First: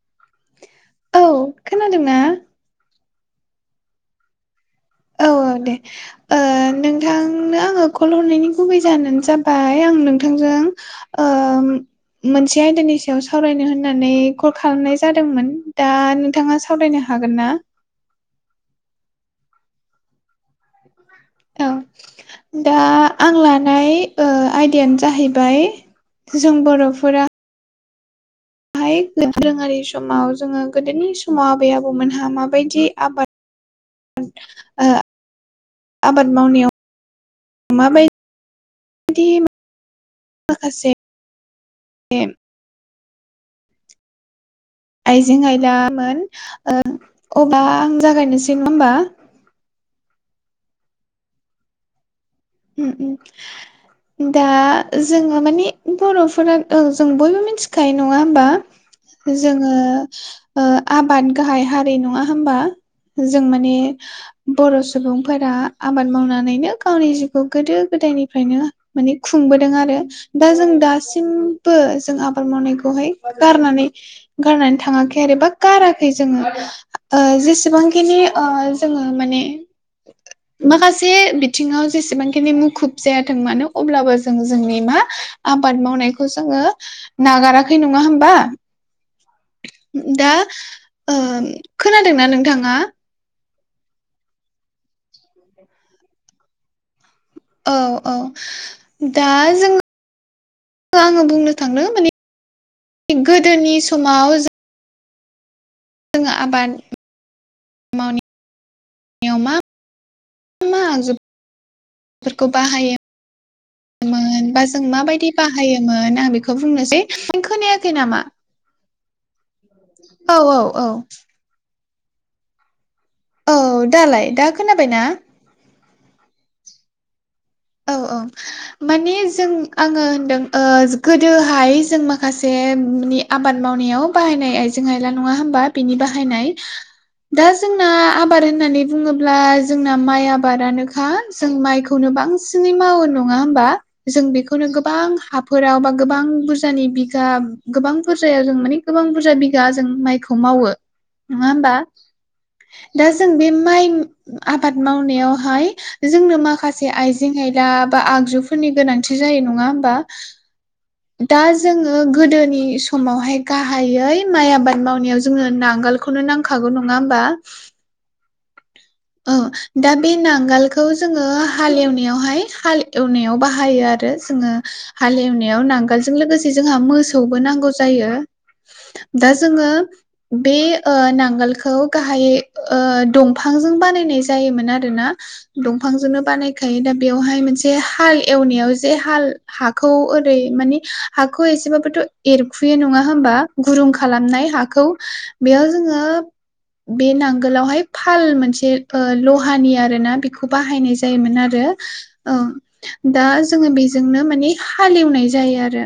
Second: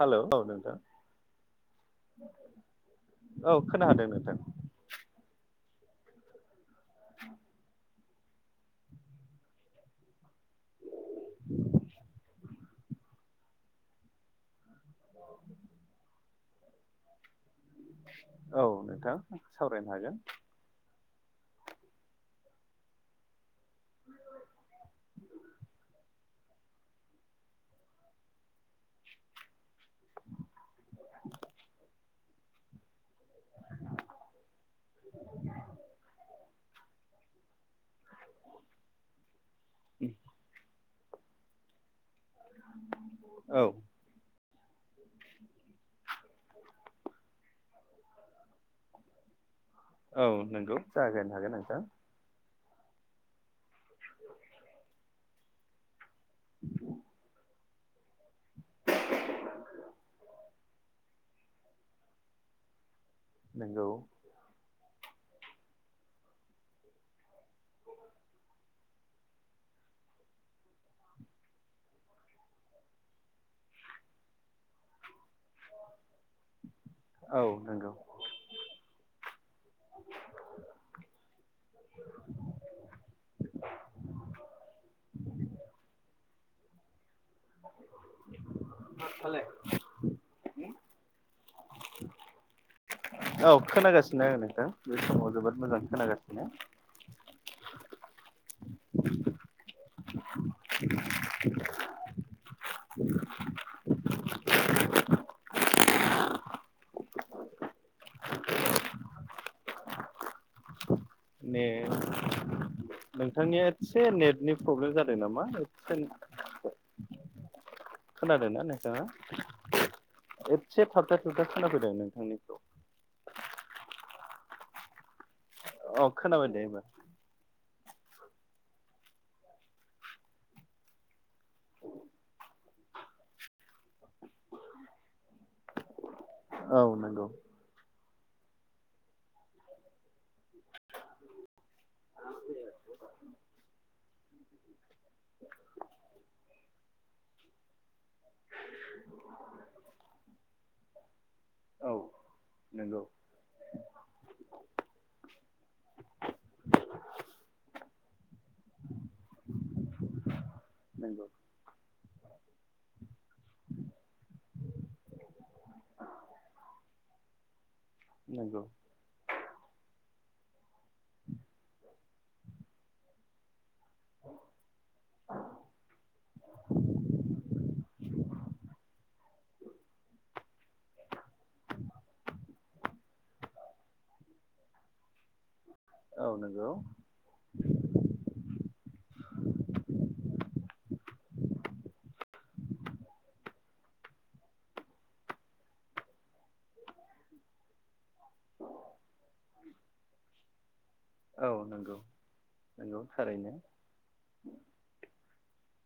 Hello औ नोंथां औ खोनादोंना औ खोनादों नोंथां औ औ दे नोंथांनो आङो कल हरनायनि गुबै जाहोनानो जाबाय आं नोंथांजों मोनसे आयदानि सायाव सावरायनो होननानै कल खालामनाय जादोंमोन दा नोंथाङा सावरायनो हा हागोन ना? औ नोंथां सावरायनो हागोन औ दा आं लानाय आयदायानो जाहैबाय जों बर'फोरा हाय दोरोङारि समाव जोङो गोदोनि समाव आबै आबौमोनहा माबायदि आबाद ओ आबाद मावनायाव माबायदि माखासे बे औ आइजें आयलामोन अब्ला आं जागायनोसै होमबा औ नंगौ जागायनो हागोन नोंथां दा जोङो मानि बर'फोरा जों बयबो मिथि खायो नङा होमबा जोङो आब आबाद गाहाय हारि नङा होमबा जों माने नंगौ बर' सुबुंफोरा आबाद मावनानैनो गावनि जिउ बे खौ गोदो गोदायनिफ्रायनो माने खुंबोदों आरो दा जों दासिमबो जों आबाद मावनायखौहाय गारनानै गारनानै थाङाखै आरो बा गाराखै जोङो औ नंगौ जेसेबांखिनि जों माने माखासे बिथिङाव जेसेबांखिनि मुखुब जायाथों मानो अब्लाबो जों जोंनि मा आबाद मावनायखौ जोङो नागाराखै नङा होमबा मा फालाय दा ओ खोनादोंना नोंथाङा औ खोनागासिनो आं नोंथां बे समाव जोबोद मोजां खोनागासिनो औ औ दा जोङो आङो बुंनो थांदों माने गोदोनि समाव जों जोङो आबाद मा मा आगजु ए नोंथांनिया एसे नेटनि बा जों प्रब्लेम जादों माबायदि नामा एसे बे खोनायाखै नामा नोंथाङा औ औ एसे औ थाबथा थाबथा खोना फैदों नोंथांनि औ दालाय दा खोनाबाय ना? अ खोनाबाय दे एबार औ औ माने जों आङो होनदों ओ गोदोहाय जों माखासे आबाद मावनायाव बाहायनाय आइजें आइला नङा होमबा बिनि बाहायनाय औ नंगौ दा जोंना आबाद होननानै बुङोब्ला जोंना माइ आबादानोखा जों माइखौनो बांसिनै मावो नङा होमबा जों बेखौनो गोबां हाफोराव बा गोबां बुरजानि बिगा गोबां बुरजायाव जों मानि गोबां बुरजा बिगा जों माइखौ मावो नङा होमबा औ नंगौ दा जों बे माइ आबाद मावनायावहाय जोंनो माखासे आइजें आइला बा आगजुफोरनि गोनांथि जायो नङा होनबा नंगौ दा जोङो गोदोनि समावहाय गाहायै माइ आबाद मावनायाव जोंनो नांगोलखौ खौनो नांखागौ नङा होमबा? नोंगौ। औ दा बे नांगोलखौ जोङो हाल एवनायावहाय हाल एवनायाव बाहायो बाहायो आरो जोङो। हाले एवनायाव नांगोलजों लोगोसे जोंहा मोसौबो नांगौ जायो। दा जोङो बे ओ नांगोलखौ गाहायै ओ दंफांजों बानायनाय जायोमोन आरोना दंफांजोंनो औ नंगौ बानायखायो दायो बेवहाय मोनसे हाल एवनायाव जे हाल हाखौ ओरै माने हाखौ एसेबाबोथ' एरखुयो नङा होमबा? गुरुं खालामनाय हाखौ बेयाव जोङो बे नांगोलावहायो फाल मोनसे ओ लहानि आरोना खौ बाहायनाय जायोमोन औ आरो नंगौ ओम नंगौ औ दा थारैनो जोङो बेजोंनो माने हाले एवनाय जायो आरो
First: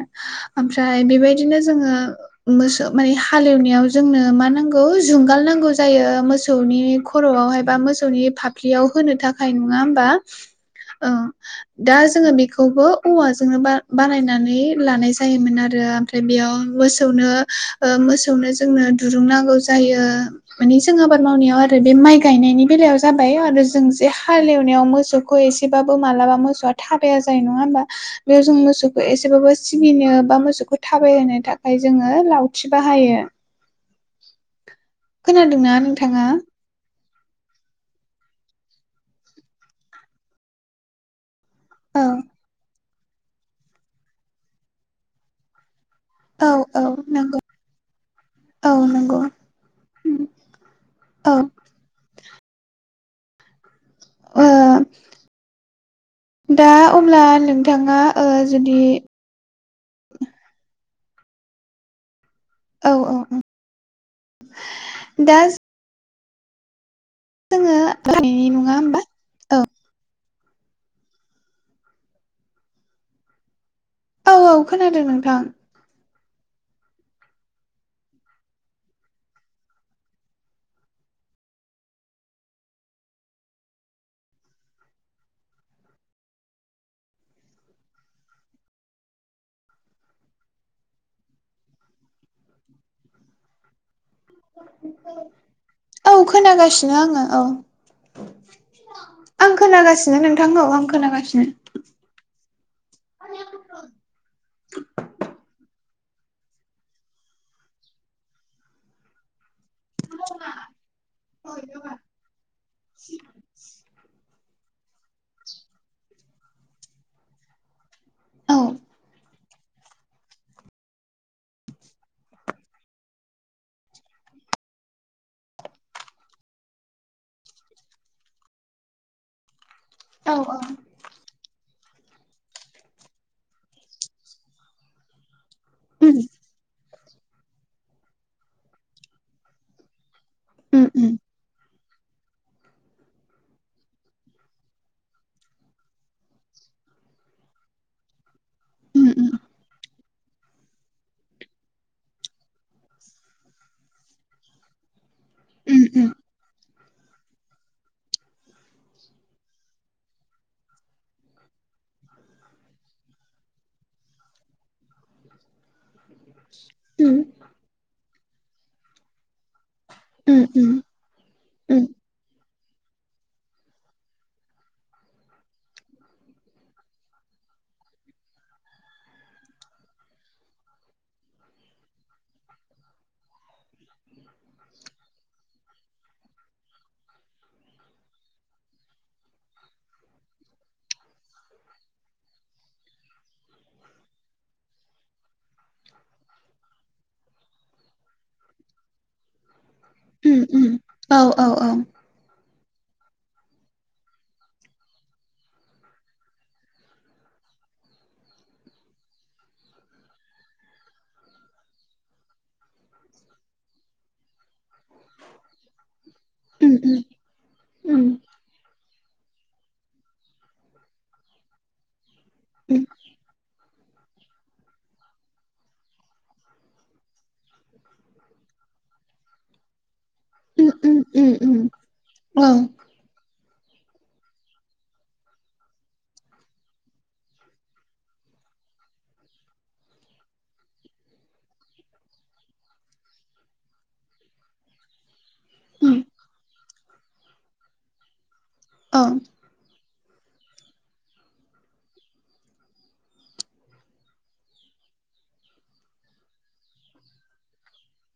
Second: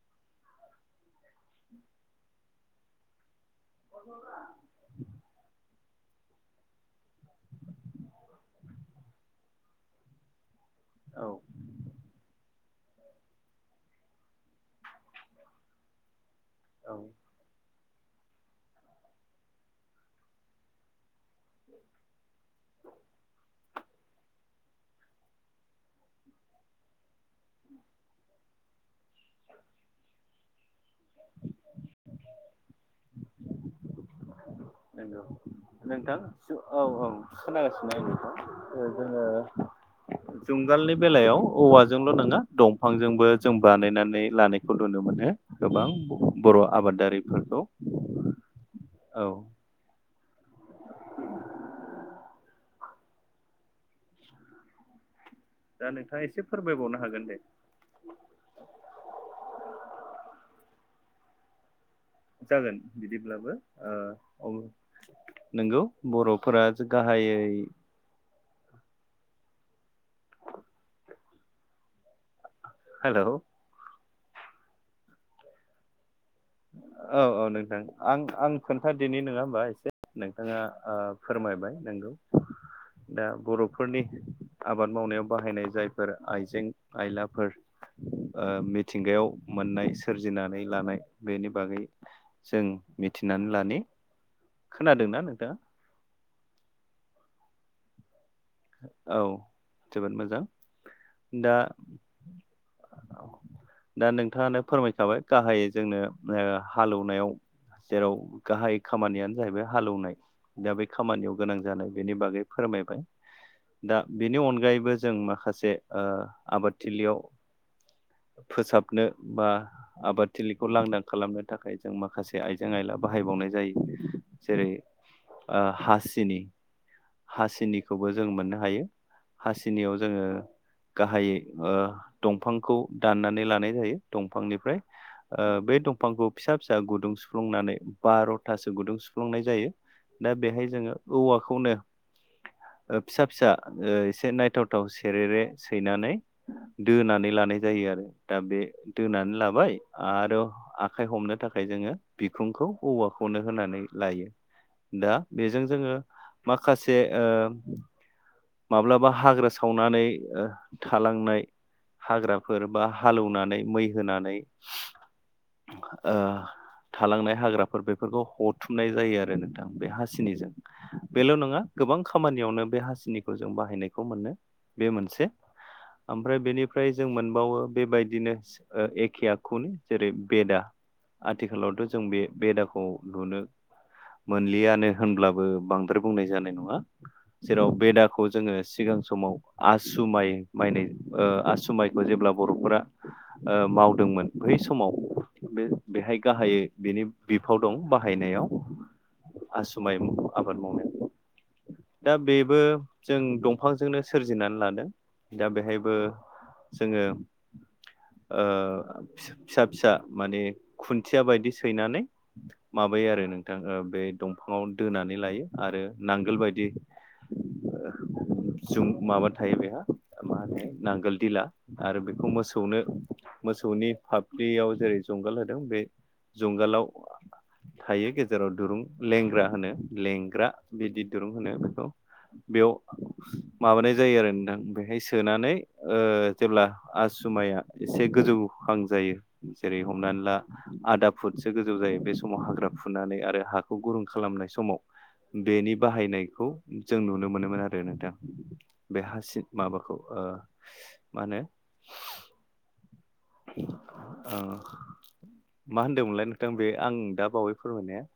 ओमफ्राय बेबायदिनो जोङो। मोसौ माने हाल एवनायाव जोंनो मा नांगौ जुंगाल नांगौ जायो मोसौनि खर'आवहाय बा मोसौनि फाफ्लियाव होनो थाखाय नङा होमबा औ। दा जोङो बेखौबो औवाजोंनो बाना बानायनानै लानाय जायोमोन आरो ओमफ्राय बेयाव औ मोसौनो ओ मोसौनो जोंनो दुरुं नांगौ जायो मानि जों आबाद मावनायाव आरो आरो बे माइ गायनायनि बेलायाव जाबाय आरो जों जे हाले एवनायाव मोसौखौ एसेबाबो मालाबा मोसौआ। थाबाया जायो नङा हबा बेयाव जों मोसौखौ एसेबाबो सिगिनो बा मोसौखौओ थाबाय होनो थाखाय जोङो लावथि बाहायो। खोनादोंना नोंथाङा औ-औ खोनागासिनो [unintelligible] बेखौ जोङो जुंगालनि बेलायावो औ औवाजोंल' नङा दंफांजोंबो जों बानायनानै लानायखौ नुनो मोनो गोबां। औ बर' औ नंगौ आबादारिफोरखौ औ। औ ओ दा नोंथाङा एसे फोरमायबावनो हागोन। बिथाङा जुदि ओ जागोन औ औ औ बिदिब्लाबो ओ दा औ नोंगौ बर'नो फोरा गाहायै [unintelligible] नङा होमबा हेलौ औ औ खोनादों नोंथां। औ औ नोंथां आं आं खोन्थादोनि नङा होमबा एसे नोंथाङा ओ फोरमायबाय नोंगौ। दा बर'फोरनि आबाद मावनायाव बाहायनाय जायफोर आइजें आइलाफोर ओ मिथिंगायाव मोननाय सोरजिनानै लानाय बेनि बागै जों मिथिनानै लानि खोनादोंना नोंथाङा? औ खोनागासिनो आङो औ। औ आं जोबोद खोनागासिनो मोजां नोंथां औ आं दा खोनागासिनो। दा नोंथाङानो फोरमायखाबाय गाहायै जोंनो हालेवनायावो जेराव गाहाय खामानियानो जाहैबाय हाल एवनाय दा बे खामानियाव गोनां जानाय बेनि बागै फोरमायबाय। दा बेनि अनगायैबो जों माखासे आबादथिलियावो औ फोसाबनो बा आबाद थिलिखौ लांदां खालामनो थाखाय जों माखासे आयजें आयला बाहायबावनाय जायो जेरैओ आ हासिनि हासिनिखौ खौबो जों मोननो हायो हासिनियाव जोङो औ गाहायै ओ दंफांखौ दाननानै लानाय जायो दंफांनिफ्राय बे उम दंफांखौ फिसा फिसा गुदुं सुफ्लुंनानै बार'थासो गुदुं सुफ्लुंनाय जायो। दा बेहाय उम जोङो औवाखौनो ओ फिसा फिसा एसे नायथाव थाव सेरेरे सैनानै दोनानै लानाय जायो आरो दा बे उम उम दोनानै लाबाय आरो आखाइ हमनो थाखाय जोङो बिखुंखौ औवाखौनो होनानै लायो दा बेजों उम जोङो उम माखासे ओ माब्लाबा हाग्रा सावनानै थालांनाय हाग्राफोर बा हाल एवनानै मै होनानै ओ उम थालांनाय हाग्राफोर बेफोरखौ हथुमनाय जायो आरो नोंथां बे उम हासिनिजों उम बेल' नङा उम गोबां खामानियावनो बे हासिनि खौ जों बाहायनायखौ मोनो बे मोनसे ओमफ्राय बेनिफ्राय जों मोनबावो बेबायदिनो ओ एखे आखुनो जेरै बेदा आथिखालावथ' जों बे बेदाखौ नुनो मोनलियानो होनब्लाबो बांद्राय बुंनाय जानाय नङा जेराव बेदा खौ जोङो सिगां समाव आसु माइ माइनाय ओ आसु माइखौ जेब्ला बर'फोरा ओ मावदोंमोन बै समाव बे बेहाय गाहायै बिनि बिफाव दं बाहायनायाव। आसु माइ उम आबाद उम मावनाय औ औ औ दा बेबो जों दंफांजोंनो सोरजिनानै लादों दा बेहायबो जोङो ओ फिसा फिसा माने खुनथिया बायदि सैनानै माबायो आरो नोंथां बे दंफाङाव दोनानै लायो आरो नांगोल बायदि उम उम उम जुम माबा थायो बेहा मा होनो नांगोल दिला आरो बेखौ मोसौ नो उम मोसौनि फाब्लियाव जेरै जुंगाल होदों बे जुंगालाव थायो गेजेराव दुरुं लेंग्रा होनो लेंग्रा उम उम बिदि दुरुं उम होनो उम बेखौ। औ बेयाव माबानाय जायो आरो नोंथां बेहाय सोनानै ओ जेब्ला आसु माइया एसे गोजौ हां जायो जेरै हमनानै ला आदा फुटसो गोजौ जायो बे समाव हाग्रा फुनानै आरो हाखौ गुरुं खालामनाय समाव बेनि उम बाहायनायखौ जों नुनो मोनोमोन आरो नोंथां बे औ हासि माबाखौ ओ मा होनो ओ मा होनदोंमोनलाय नोंथां बे आं दा बावै फोरमायनाया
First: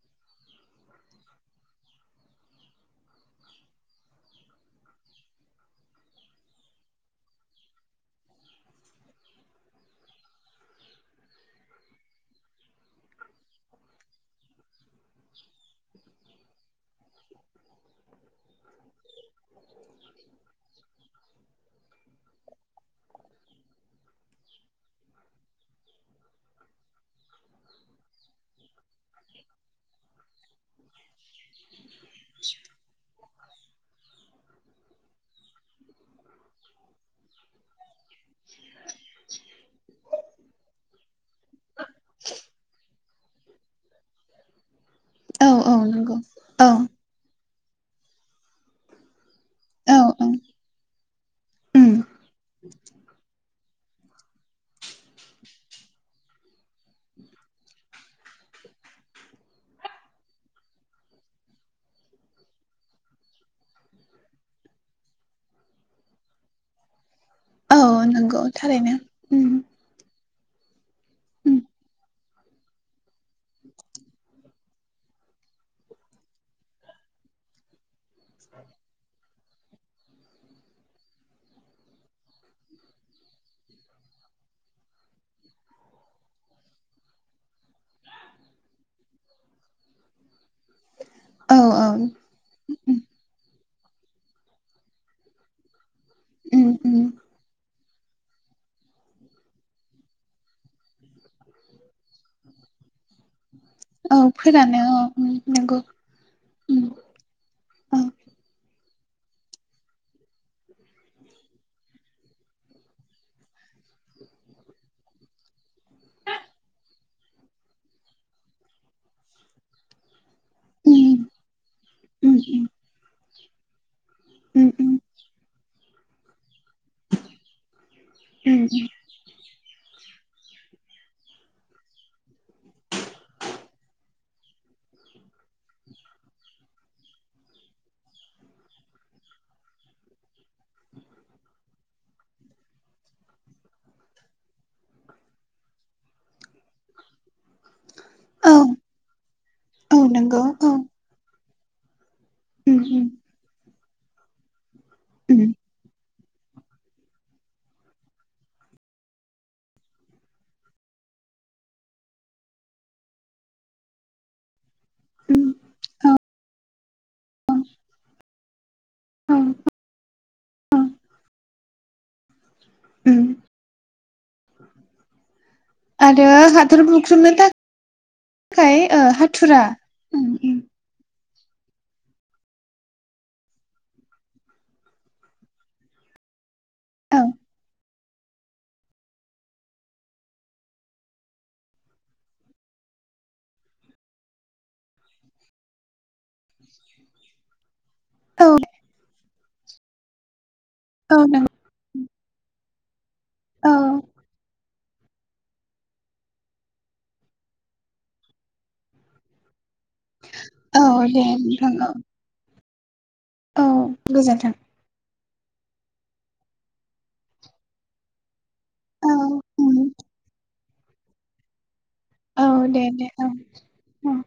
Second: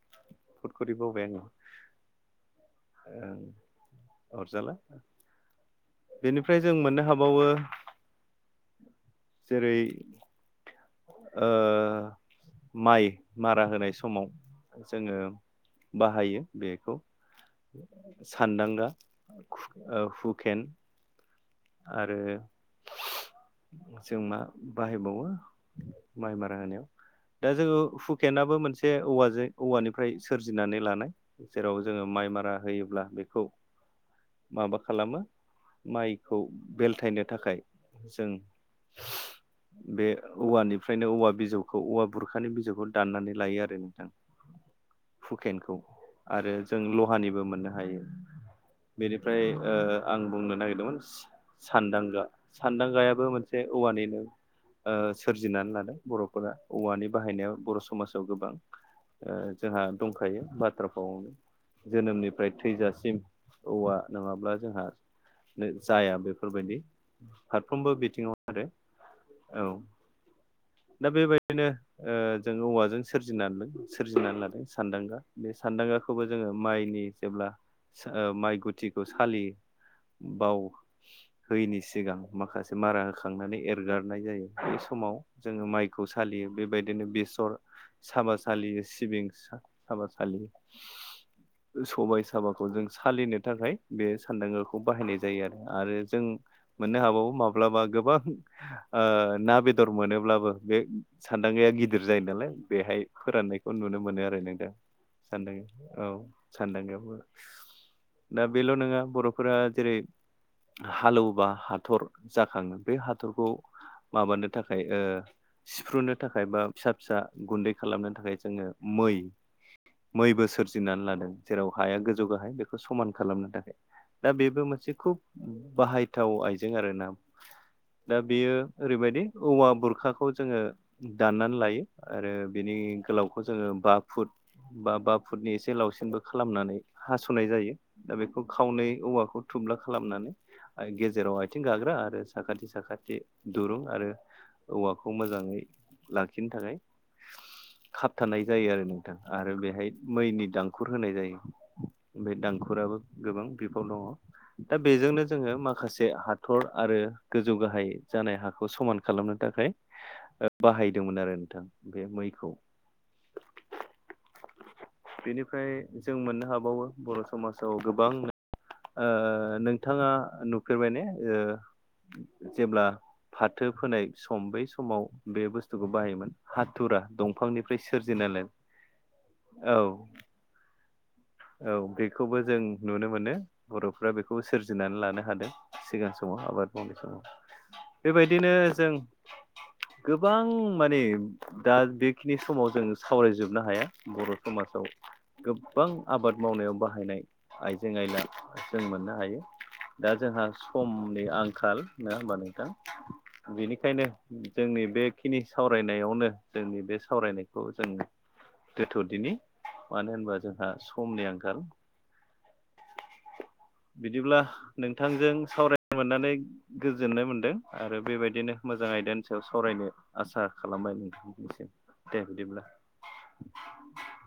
फद खि बावबाय ओ अरजाला बेनिफ्राय जों मोननो हाबावो जेरै ओ माइ मारा होनाय समाव जोङो बाहायो बेखौ सानदांगा। हुकेन आरो जों मा बाहायबावो माइ मारा होनायाव दा जोङो हुकेनाबो मोनसे औवाजों औवानिफ्राय सोरजिनानै लानाय। जेराव जोङो माइ मारा होयोब्ला बेखौ माबा खालामो माइखौ बेलथायनो थाखाय जों बे औवानिफ्रायनो औवा बिजौखौ औवा बुरखानि बिजौखौ दनानै लायो आरो नोंथां औ हुखेनखौ औ नंगौ आरो औ जों लहानिबो मोननो हायो। बेनिफ्राय ओ औ आं औ बुंनो नागिरदोंमोन उम सानदांगा सानदांगायाबो मोनसे औवानिनो ओ सोरजिनानै लादों बर'फोरा औवानि बाहायनाय बर' समाजाव गोबां ओ जोंहा दंखायो बाथ्रा फावावनो जोनोमनिफ्राय थैजासिम औवा नङाब्ला जोंहा नो जाया बेफोरबायदि औ फारफ्रोमबो बिथिङाव नंगौ आरो थारैनो उम औ। दा उम बेबायदिनो ओ जोङो औवाजों सोरजिनानदों सोरजिनान लादों सानदांगा। बे सानदांगाखौबो जोङो माइनि जेब्ला ओ माइ गुथिखौ सालियो बाव होयैनि सिगां माखासे मारा होखांनानै एरगारनाय जायो बे समाव जोङो माइखौ सालियो। बेबायदिनो बेसर साबा सालियो सिबिं सा-साबा सालियो। औ ओ औ सबाय साबाखौ जों उम सालिनो थाखाय बे सानदांगाखौ बाहायनाय जायो आरो आरो जों उम उम मोननो हाबावो माब्लाबा गोबां ओ ना बेदर मोनोब्लाबो बे सान्दांगाया गिदिर जायो नालाय बेहाय फोराननायखौ नुनो औ मोनो आरो नोंथां फोरानो औ उम सानदां नंगौ औ उम सानदांगायावबो। औ दा बेल' नोङा बर'फोरा जेरै हालौवोबा हाथर जाखाङो बे हाथरखौ माबानो थाखाय ओ सिफ्रुनो थाखाय बा फिसा फिसा गुन्दै खालामनो थाखाय जोङो मै मैबो सोरजिनानै उम लादों जेराव हाया गोजौ उम गाहाय उम बेखौ समान खालामनो थाखाय दा बेबो उम मोनसे उम खुब बाहायथाव आइजें आरोना। दा बेयो उम ओरैबायदि औवा बुरखाखौ जोङो दाननानै लायो आरो बिनि गोलावखौ जोङो बा फुट बा बा फुटनि एसे लावसिनबो खालामनानै फुनाय जायो दा बेखौ खावनै औवाखौ थुब्ला खालामनानै आइ गेजेराव आथिं गाग्रा आरो साखाथि साखाथि दुरुं आरो औवाखौ मोजाङै लाखिनो थाखाय खाबथानाय औ जायो आरो नोंथां आरो बेहाय औ नंगौ मैनि औ दांखुर होनाय जायो। बे उम दांखुराबो उम गोबां बिफाव दङ दा बेजोंनो उम जोङो माखासे हा थर आरो गोजौ गाहाय जानाय हाखौ समान खालामनो थाखाय ओ बाहायदोंमोन आरो नोंथां बे मैखौ। [inaudible] बिनिफ्राय जों मोननो हाबावो बर' समासाव गोबां ओ औ नोंथाङा औ नुफेरबायने ओ जेब्ला उम फाथो फोनाय सम बै समाव बे बुस्थुखौ आरो बाहायोमोन हाथुरा दंफांनिफ्राय सोरजिनालाय खाय ओ हाथुरा औ उम औ बेखौबो जों नुनो मोनो। बर'फ्रा बेखौ सोरजिनानै लानो हादों सिगां समाव आबाद मावनाय समाव। औ बेबायदिनो जों गोबां मानि दा बेखिनि समाव जों सावरायजोबनो हाया बर' समासाव गोबां आबाद मावनायाव बाहायनाय आइजें आयला औ जों मोननो हायो। दा जोंहा औ समनि नों आंखाल नोङा होमबा नोंथां। औ बिनिखायनो जोंनि बेखिनि सावरायनायावनो जोंनि बे सावरायनायखौ जों दोनथदिनि। मानो होनबा जोंहा अ दे समनि आंखाल नोंथां अ। बिदिब्ला गोजोन्थों नोंथांजों सावरायनो मोननानै गोजोननाय मोनदों आरो बेबायदिनो मोजां औ आयदानि सायाव उम सावरायनो आसा खालामबाय नोंथांनिसेम। दे औ बिदिब्ला। दे दे औ औ